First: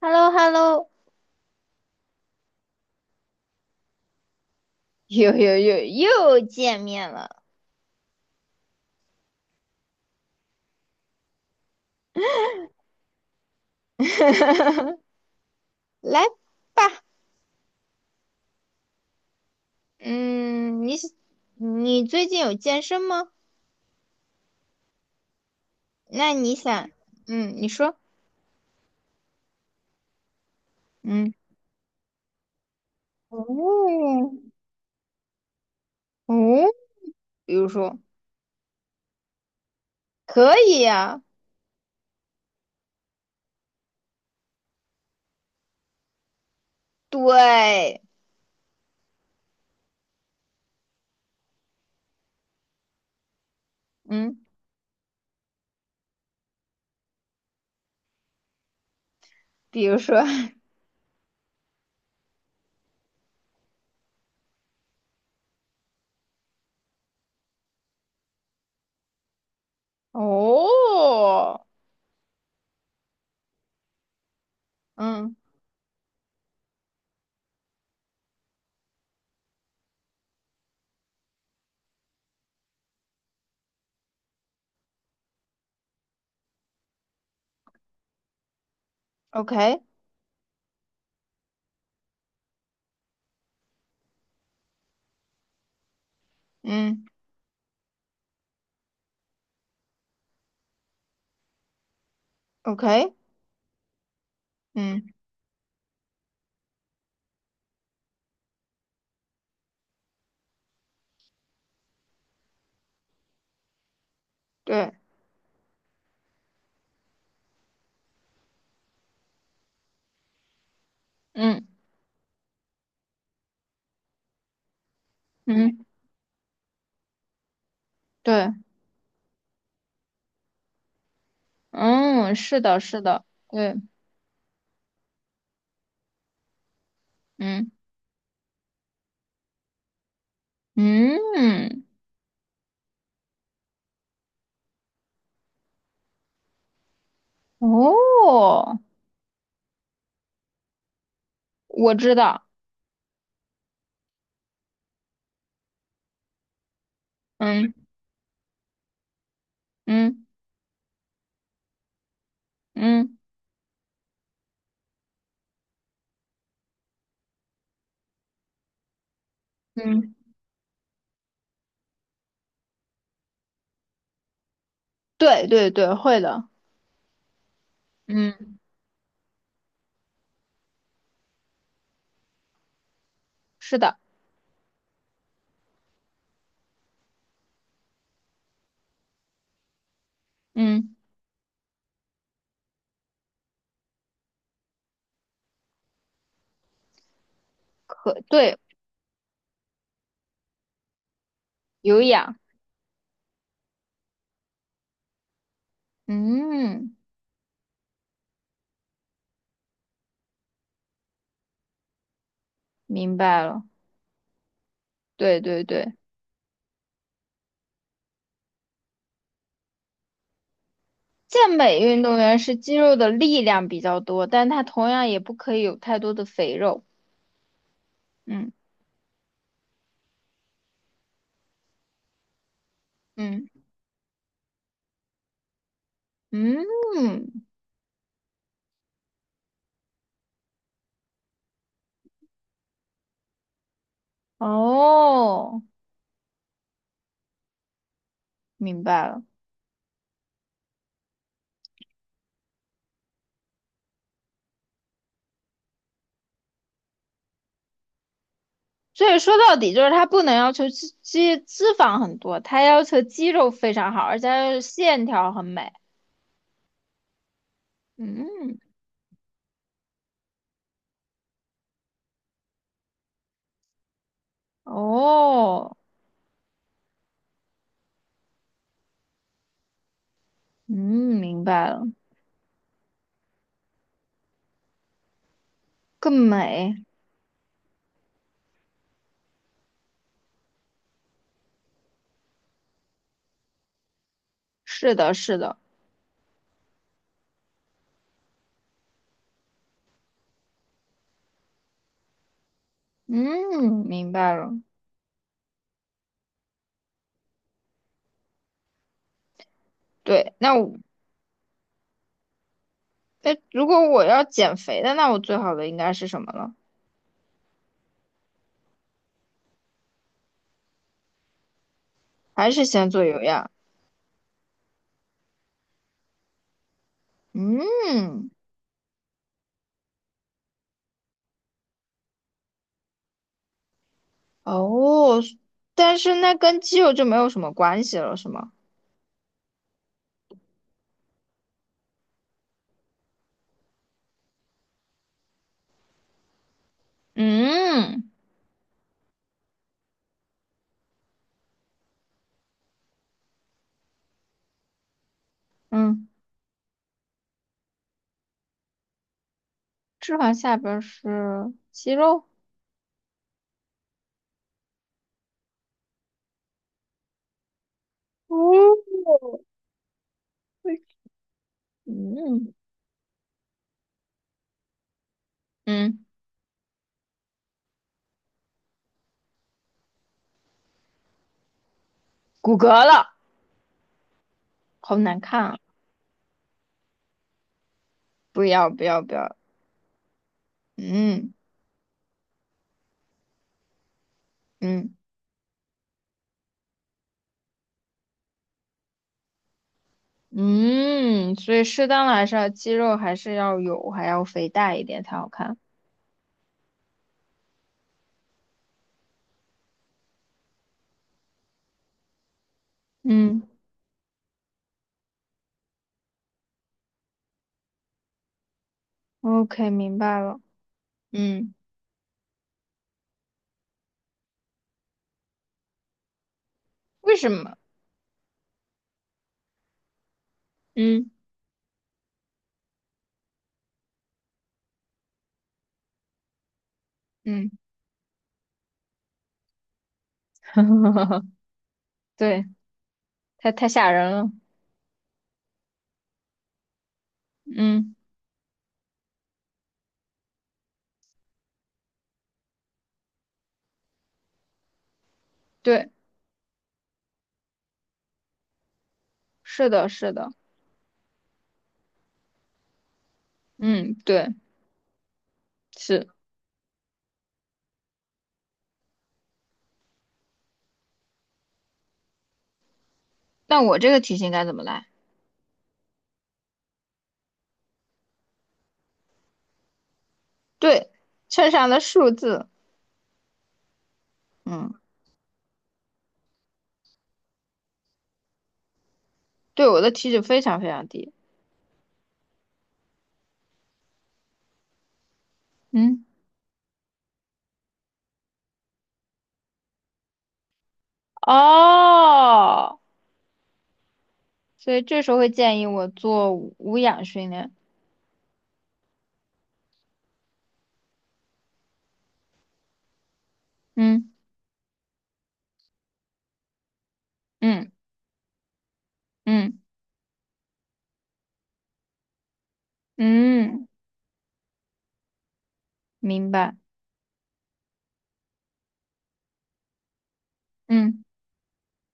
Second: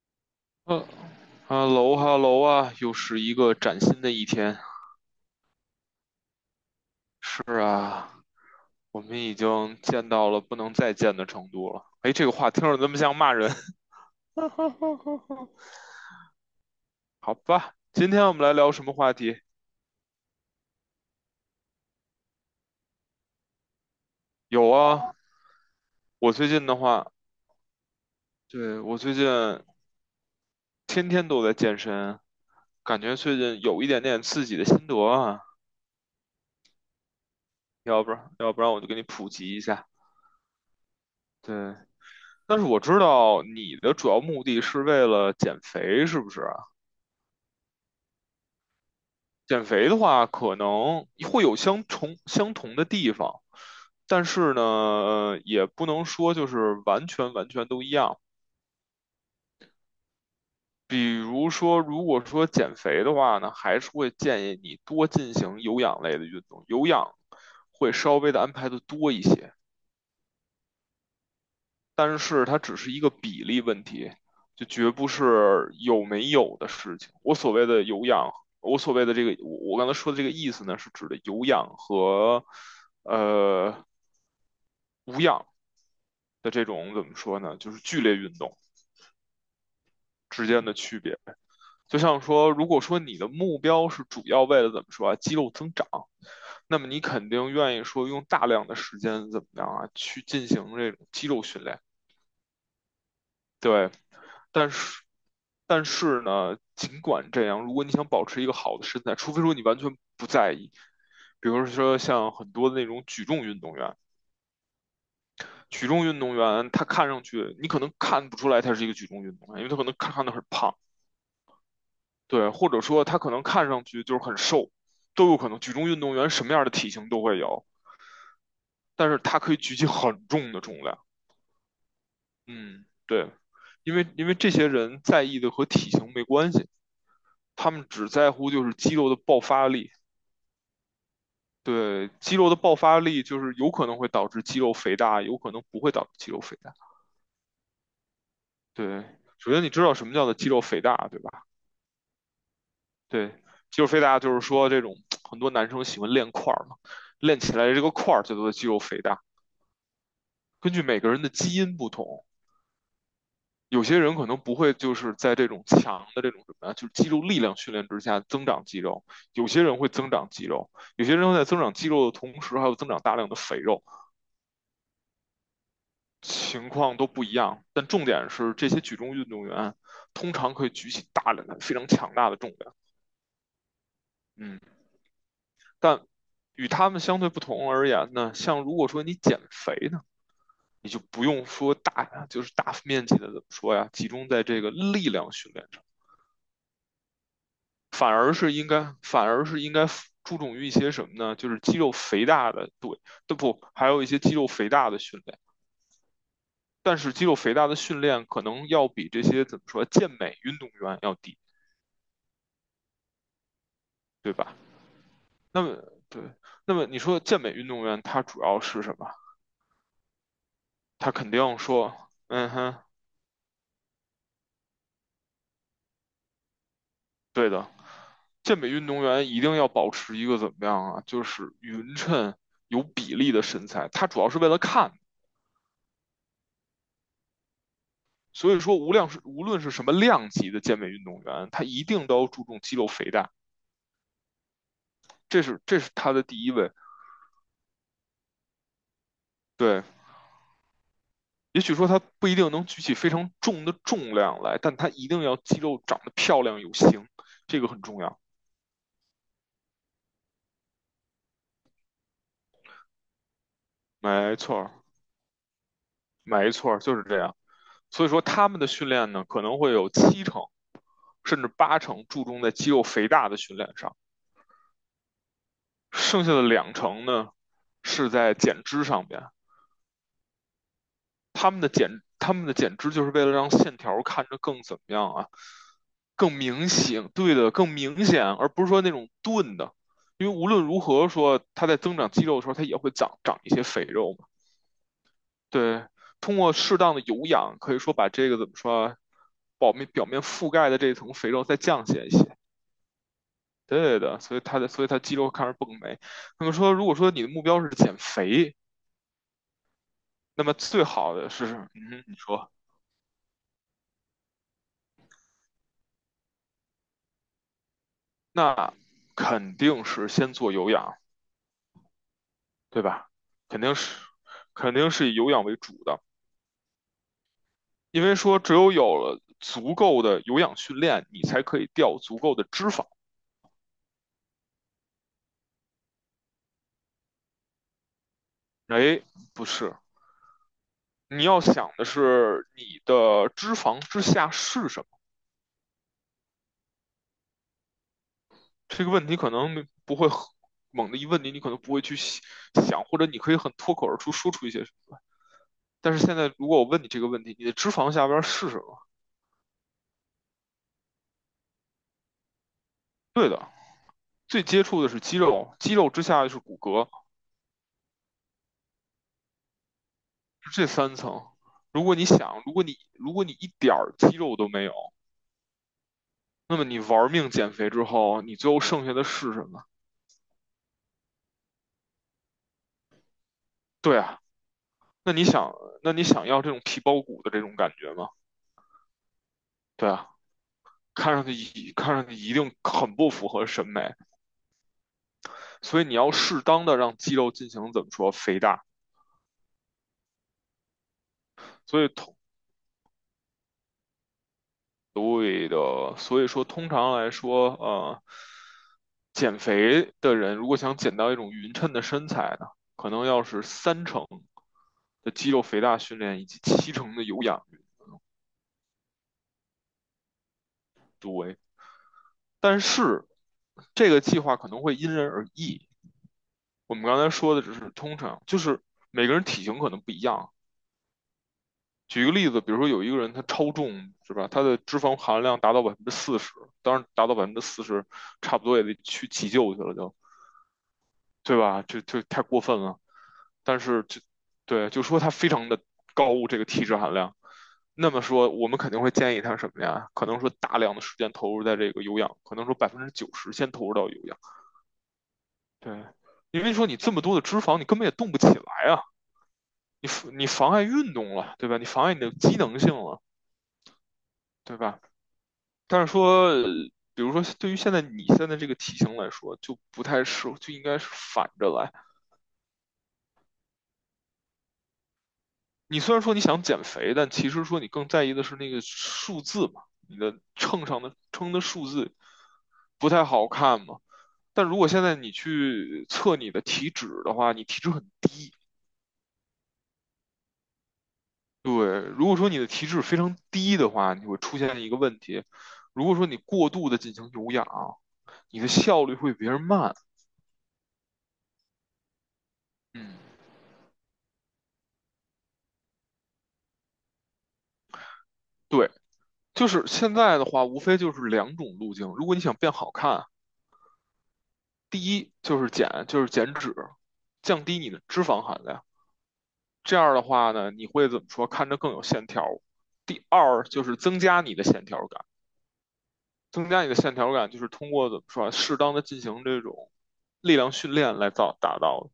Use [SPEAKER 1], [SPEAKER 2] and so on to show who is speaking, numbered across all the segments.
[SPEAKER 1] h e l l o h e l l
[SPEAKER 2] 呃
[SPEAKER 1] o
[SPEAKER 2] 哈喽哈喽。啊，又是一个崭新的一天。
[SPEAKER 1] 又见面了，
[SPEAKER 2] 是啊，我们已经见到了不能再见的程度了。哎，这个话听着怎么像骂人？哈哈哈哈。
[SPEAKER 1] 来吧，
[SPEAKER 2] 好吧，今天我们来聊什么话题？
[SPEAKER 1] 嗯，你最近有健身吗？
[SPEAKER 2] 有啊，
[SPEAKER 1] 那
[SPEAKER 2] 我最
[SPEAKER 1] 你
[SPEAKER 2] 近的
[SPEAKER 1] 想，
[SPEAKER 2] 话，
[SPEAKER 1] 嗯，你说，
[SPEAKER 2] 对，我最近天天
[SPEAKER 1] 嗯，
[SPEAKER 2] 都在健身，感觉最近有一点
[SPEAKER 1] 哦，
[SPEAKER 2] 点自己的心得啊。
[SPEAKER 1] 哦，比如说，
[SPEAKER 2] 要不然，我就给你普及一下。
[SPEAKER 1] 可以呀、
[SPEAKER 2] 对，但是我知道你的主要目的是为了减肥，是不是？
[SPEAKER 1] 对，
[SPEAKER 2] 减肥的话，可能会有相同的地方，但
[SPEAKER 1] 嗯，
[SPEAKER 2] 是呢，也不能说就是完全都一样。
[SPEAKER 1] 比如说，
[SPEAKER 2] 比如说，如果说减肥的话呢，还是会建议你多进行有氧类的运动，有氧会稍微的安排的多一些。
[SPEAKER 1] 哦，
[SPEAKER 2] 但是它只是一个比例问题，就绝不
[SPEAKER 1] 嗯
[SPEAKER 2] 是有没有的事情。我所谓的有氧，我所谓的这个，我刚才说的这个意思呢，是指的有氧和呃无氧的这种怎么说呢？就是剧烈运动
[SPEAKER 1] ，OK，
[SPEAKER 2] 之间的区别。就像说，如果说你的目标是主要为了怎么说啊，肌肉增长，那么你
[SPEAKER 1] 嗯
[SPEAKER 2] 肯定愿意说用大量的时间怎么样啊，去进行这种肌肉训练。
[SPEAKER 1] ，OK，
[SPEAKER 2] 对，但是，
[SPEAKER 1] 嗯，
[SPEAKER 2] 但是呢，尽管这样，如果你想保持一个好的身材，除非说你完全不在意，比如说像很多的那种举重运动员，
[SPEAKER 1] 对，
[SPEAKER 2] 举重运动员他看上去你可能看不出来他是一个举重运动员，因为他可能看上去很胖，
[SPEAKER 1] 嗯
[SPEAKER 2] 对，或者说他可能看上去就是很瘦，都有可能。举
[SPEAKER 1] 嗯，
[SPEAKER 2] 重运动员什么样的体型都会有，
[SPEAKER 1] 对，
[SPEAKER 2] 但是他可以举起很重的重量。
[SPEAKER 1] 嗯，是的，
[SPEAKER 2] 嗯，
[SPEAKER 1] 是的，
[SPEAKER 2] 对，
[SPEAKER 1] 对，
[SPEAKER 2] 因为这些人在意的和体型没关系，
[SPEAKER 1] 嗯
[SPEAKER 2] 他们只在乎就是肌肉的爆发力。
[SPEAKER 1] 嗯。
[SPEAKER 2] 对，肌肉的爆发力就是有可能会导致肌肉肥大，有可能不会导致肌肉肥大。
[SPEAKER 1] 哦，
[SPEAKER 2] 对，首先你知道什么叫做肌肉肥大，对吧？
[SPEAKER 1] 我知道，
[SPEAKER 2] 对，肌肉肥大就是说这种很多男生喜欢练块儿嘛，练起来这
[SPEAKER 1] 嗯
[SPEAKER 2] 个块儿叫做肌肉肥大。
[SPEAKER 1] 嗯
[SPEAKER 2] 根据每个人的基因不同，
[SPEAKER 1] 嗯
[SPEAKER 2] 有些人可能不会就是在这种强的这种什么呀，就是肌肉力量训练之下增长肌肉，有些人会增
[SPEAKER 1] 嗯
[SPEAKER 2] 长肌肉，有些人会在增长肌肉的同时还有增长大量的肥肉。
[SPEAKER 1] 对对对，会的，
[SPEAKER 2] 情况都不一样，但重点是
[SPEAKER 1] 嗯
[SPEAKER 2] 这些举重运动员通常可以举起大量的、非常强大的重量。
[SPEAKER 1] 是的，
[SPEAKER 2] 嗯，但与他们相对不同而言呢，像如果说你减肥呢，你
[SPEAKER 1] 嗯，
[SPEAKER 2] 就不用说大，就是大面积的怎么说呀，集中在这个力量训练上，反
[SPEAKER 1] 可
[SPEAKER 2] 而是
[SPEAKER 1] 对，
[SPEAKER 2] 应该，反而是应该注重于一些什么呢？就是肌肉
[SPEAKER 1] 有
[SPEAKER 2] 肥
[SPEAKER 1] 氧，
[SPEAKER 2] 大的，对，都不，还有一些肌肉肥大的训练。
[SPEAKER 1] 嗯，
[SPEAKER 2] 但是肌肉肥大的训练可能要比这些怎么说健美运动员要低，
[SPEAKER 1] 明白了，
[SPEAKER 2] 对吧？
[SPEAKER 1] 对
[SPEAKER 2] 那
[SPEAKER 1] 对
[SPEAKER 2] 么
[SPEAKER 1] 对，
[SPEAKER 2] 对，那么你说健美运动员他主要是什么？他肯
[SPEAKER 1] 健
[SPEAKER 2] 定
[SPEAKER 1] 美
[SPEAKER 2] 说，
[SPEAKER 1] 运动员
[SPEAKER 2] 嗯
[SPEAKER 1] 是肌
[SPEAKER 2] 哼，
[SPEAKER 1] 肉的力量比较多，但他同样也不可以有太多的肥肉，
[SPEAKER 2] 对的，
[SPEAKER 1] 嗯
[SPEAKER 2] 健美运动员一定要保持一个怎么样啊？就是匀称、有比例的
[SPEAKER 1] 嗯，
[SPEAKER 2] 身材。他主要是为了看，
[SPEAKER 1] 嗯，
[SPEAKER 2] 所以说无量是无论是什么量级的健美运动员，他一定都要注重肌肉肥大，这是
[SPEAKER 1] 哦，
[SPEAKER 2] 这是他的第一位。
[SPEAKER 1] 明白了。
[SPEAKER 2] 对，也许说他不一定能举起非常重的重量来，但他一定要肌肉长得漂亮有型，这个很重要。
[SPEAKER 1] 所以说到底就是他不能要求脂肪很多，他要求肌肉非常好，而且
[SPEAKER 2] 没
[SPEAKER 1] 它
[SPEAKER 2] 错，
[SPEAKER 1] 线条很美。
[SPEAKER 2] 没错，就是这样。所以说他
[SPEAKER 1] 嗯，
[SPEAKER 2] 们的训练呢，可能会有七成甚至八成注重在肌肉肥大的训练上，
[SPEAKER 1] 哦，
[SPEAKER 2] 剩下的两成呢是在减脂上面。
[SPEAKER 1] 嗯，明
[SPEAKER 2] 他们
[SPEAKER 1] 白
[SPEAKER 2] 的
[SPEAKER 1] 了，
[SPEAKER 2] 减，他们的减脂就是为了让线条看着更怎么样啊，
[SPEAKER 1] 更
[SPEAKER 2] 更明
[SPEAKER 1] 美。
[SPEAKER 2] 显，对的，更明显，而不是说那种钝的。因为无论如何说，它在增长肌肉的时候，它也会长长一些肥肉嘛。
[SPEAKER 1] 是的，是的，
[SPEAKER 2] 对，通过适当的有氧，可以说把这个怎么说啊，表面覆盖的这层肥肉再降下一些。
[SPEAKER 1] 嗯，
[SPEAKER 2] 对
[SPEAKER 1] 明
[SPEAKER 2] 的，
[SPEAKER 1] 白
[SPEAKER 2] 所以
[SPEAKER 1] 了。
[SPEAKER 2] 它的，所以它肌肉开始蹦没。那么说，如果说你的目标是减肥，
[SPEAKER 1] 对，
[SPEAKER 2] 那么
[SPEAKER 1] 那我，
[SPEAKER 2] 最好的是，嗯，你说
[SPEAKER 1] 哎，如果我要减肥的，那我最好的应该是什么了？
[SPEAKER 2] 那肯定是先做有氧，
[SPEAKER 1] 还是
[SPEAKER 2] 对
[SPEAKER 1] 先做
[SPEAKER 2] 吧？
[SPEAKER 1] 有氧？
[SPEAKER 2] 肯定是，肯定是以有氧为主的，因为
[SPEAKER 1] 嗯，
[SPEAKER 2] 说只有有了足够的有氧训练，你才可以掉足够的脂肪。
[SPEAKER 1] 哦，但是那跟肌肉就没有什么关系了，是吗？
[SPEAKER 2] 哎，不是，你要想的是你的脂肪之下是什么？
[SPEAKER 1] 嗯
[SPEAKER 2] 这个问题可能不会猛的一问你，你可能不会去想，或者你可以很脱口而出说出一些什么。但是
[SPEAKER 1] 嗯。
[SPEAKER 2] 现在如果我问你这个问题，你的脂肪下边是什么？
[SPEAKER 1] 脂肪下边儿是肌肉，
[SPEAKER 2] 对的，最接触的是肌肉，肌肉之下就是骨骼，
[SPEAKER 1] 哦，么？
[SPEAKER 2] 是这三层。如果你想，
[SPEAKER 1] 嗯
[SPEAKER 2] 如果你如果你一点肌肉都没有，
[SPEAKER 1] 嗯，
[SPEAKER 2] 那么你玩命减肥之后，你最后剩下的是什么？
[SPEAKER 1] 骨骼了，
[SPEAKER 2] 对啊，
[SPEAKER 1] 好
[SPEAKER 2] 那
[SPEAKER 1] 难
[SPEAKER 2] 你
[SPEAKER 1] 看
[SPEAKER 2] 想，
[SPEAKER 1] 啊！
[SPEAKER 2] 那你想要这种皮包骨的这种感觉吗？
[SPEAKER 1] 不要不要不要，
[SPEAKER 2] 对啊。看上
[SPEAKER 1] 嗯
[SPEAKER 2] 去一，看上去一定很不符合审美，
[SPEAKER 1] 嗯
[SPEAKER 2] 所以你要适当的让肌肉进行怎么说肥大，
[SPEAKER 1] 嗯，所以
[SPEAKER 2] 所
[SPEAKER 1] 适
[SPEAKER 2] 以
[SPEAKER 1] 当的
[SPEAKER 2] 通，
[SPEAKER 1] 还是要肌肉还是要有，还要肥大一点才好
[SPEAKER 2] 对
[SPEAKER 1] 看。
[SPEAKER 2] 的，所以说通常来说，减肥的人如果想减到一种匀称的身材呢，可能要
[SPEAKER 1] 嗯
[SPEAKER 2] 是三成的肌肉肥大训练以及七成的有氧运
[SPEAKER 1] ，OK，明白了。
[SPEAKER 2] 动，
[SPEAKER 1] 嗯，
[SPEAKER 2] 但是这个计划可能会因人而异。我们刚才
[SPEAKER 1] 为什
[SPEAKER 2] 说的只
[SPEAKER 1] 么？
[SPEAKER 2] 是通常，就是每个人体型可能不一样。
[SPEAKER 1] 嗯
[SPEAKER 2] 举个例子，比如说有一个人他超重是吧？他的脂肪含量达到百分之四十，当然达到百分之
[SPEAKER 1] 嗯，
[SPEAKER 2] 四十，差不多也得去急救去了就，对吧？就太过
[SPEAKER 1] 对，
[SPEAKER 2] 分了。
[SPEAKER 1] 太
[SPEAKER 2] 但
[SPEAKER 1] 太
[SPEAKER 2] 是
[SPEAKER 1] 吓
[SPEAKER 2] 就
[SPEAKER 1] 人了。
[SPEAKER 2] 对就说他非常的高这个体脂含量，那
[SPEAKER 1] 嗯，
[SPEAKER 2] 么说我们肯定会建议他什么呀？可能说大量的时间投入在这个有氧，可能说百分之九十先投入到有氧，对，
[SPEAKER 1] 对，
[SPEAKER 2] 因为说你这么多的脂肪，你根本也动不起来啊，
[SPEAKER 1] 是的，
[SPEAKER 2] 你，
[SPEAKER 1] 是
[SPEAKER 2] 你
[SPEAKER 1] 的，
[SPEAKER 2] 妨碍运动了，对吧？你妨碍你的机能性了，
[SPEAKER 1] 嗯，对，
[SPEAKER 2] 对吧？但是
[SPEAKER 1] 是。
[SPEAKER 2] 说，比如说对于现在你现在这个体型来说，就不太适合，就应该是反着来。
[SPEAKER 1] 那我这个题型该怎么来？
[SPEAKER 2] 你虽然说你想减肥，但其实说你更在意的是那个数字嘛，你的秤上
[SPEAKER 1] 对，
[SPEAKER 2] 的称的
[SPEAKER 1] 秤
[SPEAKER 2] 数
[SPEAKER 1] 上的
[SPEAKER 2] 字
[SPEAKER 1] 数字，
[SPEAKER 2] 不太好看嘛。但如果
[SPEAKER 1] 嗯，
[SPEAKER 2] 现在你去测你的体脂的话，你体脂很低。
[SPEAKER 1] 对我的体脂非常非常低，
[SPEAKER 2] 对，如果说你的体脂非常低的话，你会出现一个问题。如果
[SPEAKER 1] 嗯，
[SPEAKER 2] 说你过度的进行有氧，你的效率会比别人慢。
[SPEAKER 1] 哦，
[SPEAKER 2] 嗯，
[SPEAKER 1] 所以这时候会建议我做无氧训练，
[SPEAKER 2] 对。就是现在的话，无非就是两种路径。如果你想变好看，
[SPEAKER 1] 嗯
[SPEAKER 2] 第一就是减，就是减脂，降低你
[SPEAKER 1] 嗯
[SPEAKER 2] 的脂肪含量。
[SPEAKER 1] 嗯
[SPEAKER 2] 这样的话呢，你会怎么说？看着更有线条。第二就
[SPEAKER 1] 嗯，
[SPEAKER 2] 是增加你的线条感，
[SPEAKER 1] 明
[SPEAKER 2] 增
[SPEAKER 1] 白，
[SPEAKER 2] 加你的线条感就是通过怎么说啊，适当的进行这种力量训练
[SPEAKER 1] 嗯
[SPEAKER 2] 来造达到的。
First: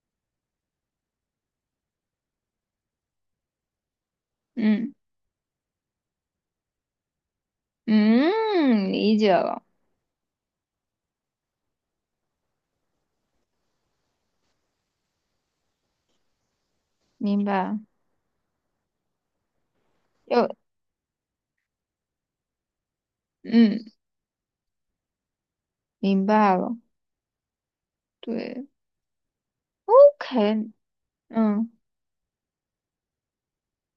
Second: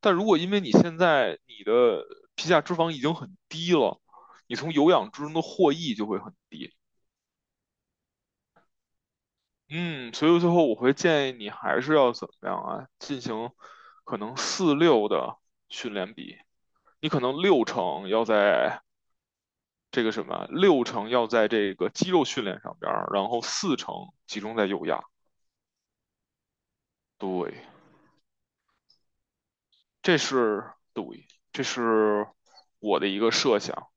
[SPEAKER 2] 但如果因为你现在你的皮下脂肪已经很低了，你从有
[SPEAKER 1] 嗯
[SPEAKER 2] 氧之中的获益就会很低。
[SPEAKER 1] 嗯，理解了，
[SPEAKER 2] 嗯，所以最后我会建议你还是要怎么样啊？进行可能四六的训练比，你可能
[SPEAKER 1] 明
[SPEAKER 2] 六
[SPEAKER 1] 白，
[SPEAKER 2] 成要在这个什么，
[SPEAKER 1] 又
[SPEAKER 2] 六成要在这个肌肉训练上边儿，然后四
[SPEAKER 1] 嗯，
[SPEAKER 2] 成集中在有氧。
[SPEAKER 1] 明白了，
[SPEAKER 2] 对，
[SPEAKER 1] 对
[SPEAKER 2] 这是，
[SPEAKER 1] ，OK，
[SPEAKER 2] 对，这
[SPEAKER 1] 嗯
[SPEAKER 2] 是我的一个设想。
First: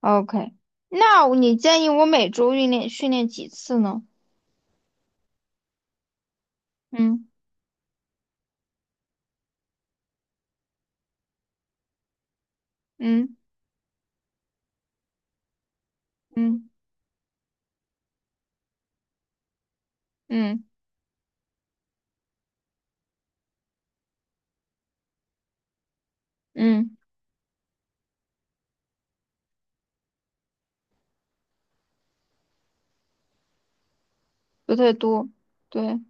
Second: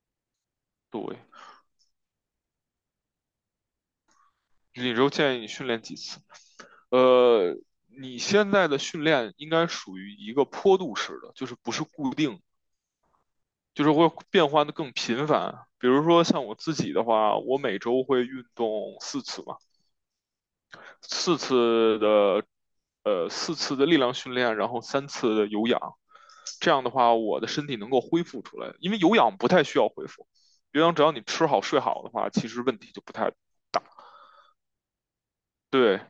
[SPEAKER 1] ，OK，
[SPEAKER 2] 对，
[SPEAKER 1] 那你建议我每周训练几次呢？
[SPEAKER 2] 你就建议你训练几次？呃，你现在的训练应该属于一个坡度式的，就是不是固定的。
[SPEAKER 1] 嗯
[SPEAKER 2] 就是会变换的更频繁。比如说像我
[SPEAKER 1] 嗯
[SPEAKER 2] 自己的话，我每周会运动四次嘛，
[SPEAKER 1] 嗯
[SPEAKER 2] 四次的，四次的力量训练，然后三次的有氧。这
[SPEAKER 1] 嗯
[SPEAKER 2] 样的
[SPEAKER 1] 嗯。嗯
[SPEAKER 2] 话，我的身体能够恢复出来，因为有氧不太需要恢复，有氧只要你吃好睡好的话，其实问题就不太
[SPEAKER 1] 不太多。对，
[SPEAKER 2] 对。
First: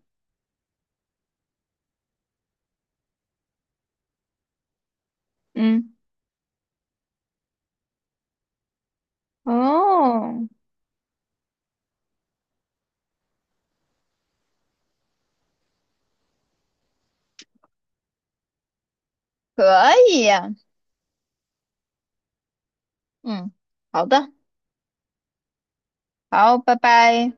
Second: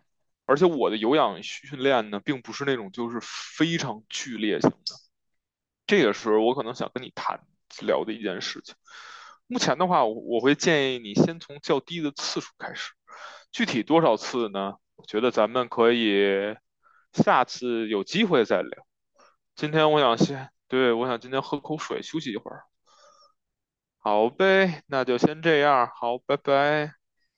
[SPEAKER 2] 而且我的有氧训练呢，并不是那种就是非常剧烈性，
[SPEAKER 1] 嗯，
[SPEAKER 2] 这也是我可能想跟你谈聊的一件事情。目前的话，我
[SPEAKER 1] 哦，
[SPEAKER 2] 我会建议你先从较低的次数开始，具体多少次呢？我觉得咱们可以下次有机会再聊。今
[SPEAKER 1] 可
[SPEAKER 2] 天我想
[SPEAKER 1] 以
[SPEAKER 2] 先，
[SPEAKER 1] 呀
[SPEAKER 2] 对，我想今天喝口水休息一会儿。
[SPEAKER 1] 嗯，好
[SPEAKER 2] 好
[SPEAKER 1] 的，
[SPEAKER 2] 呗，那就先这样，好，拜
[SPEAKER 1] 好，拜
[SPEAKER 2] 拜。
[SPEAKER 1] 拜。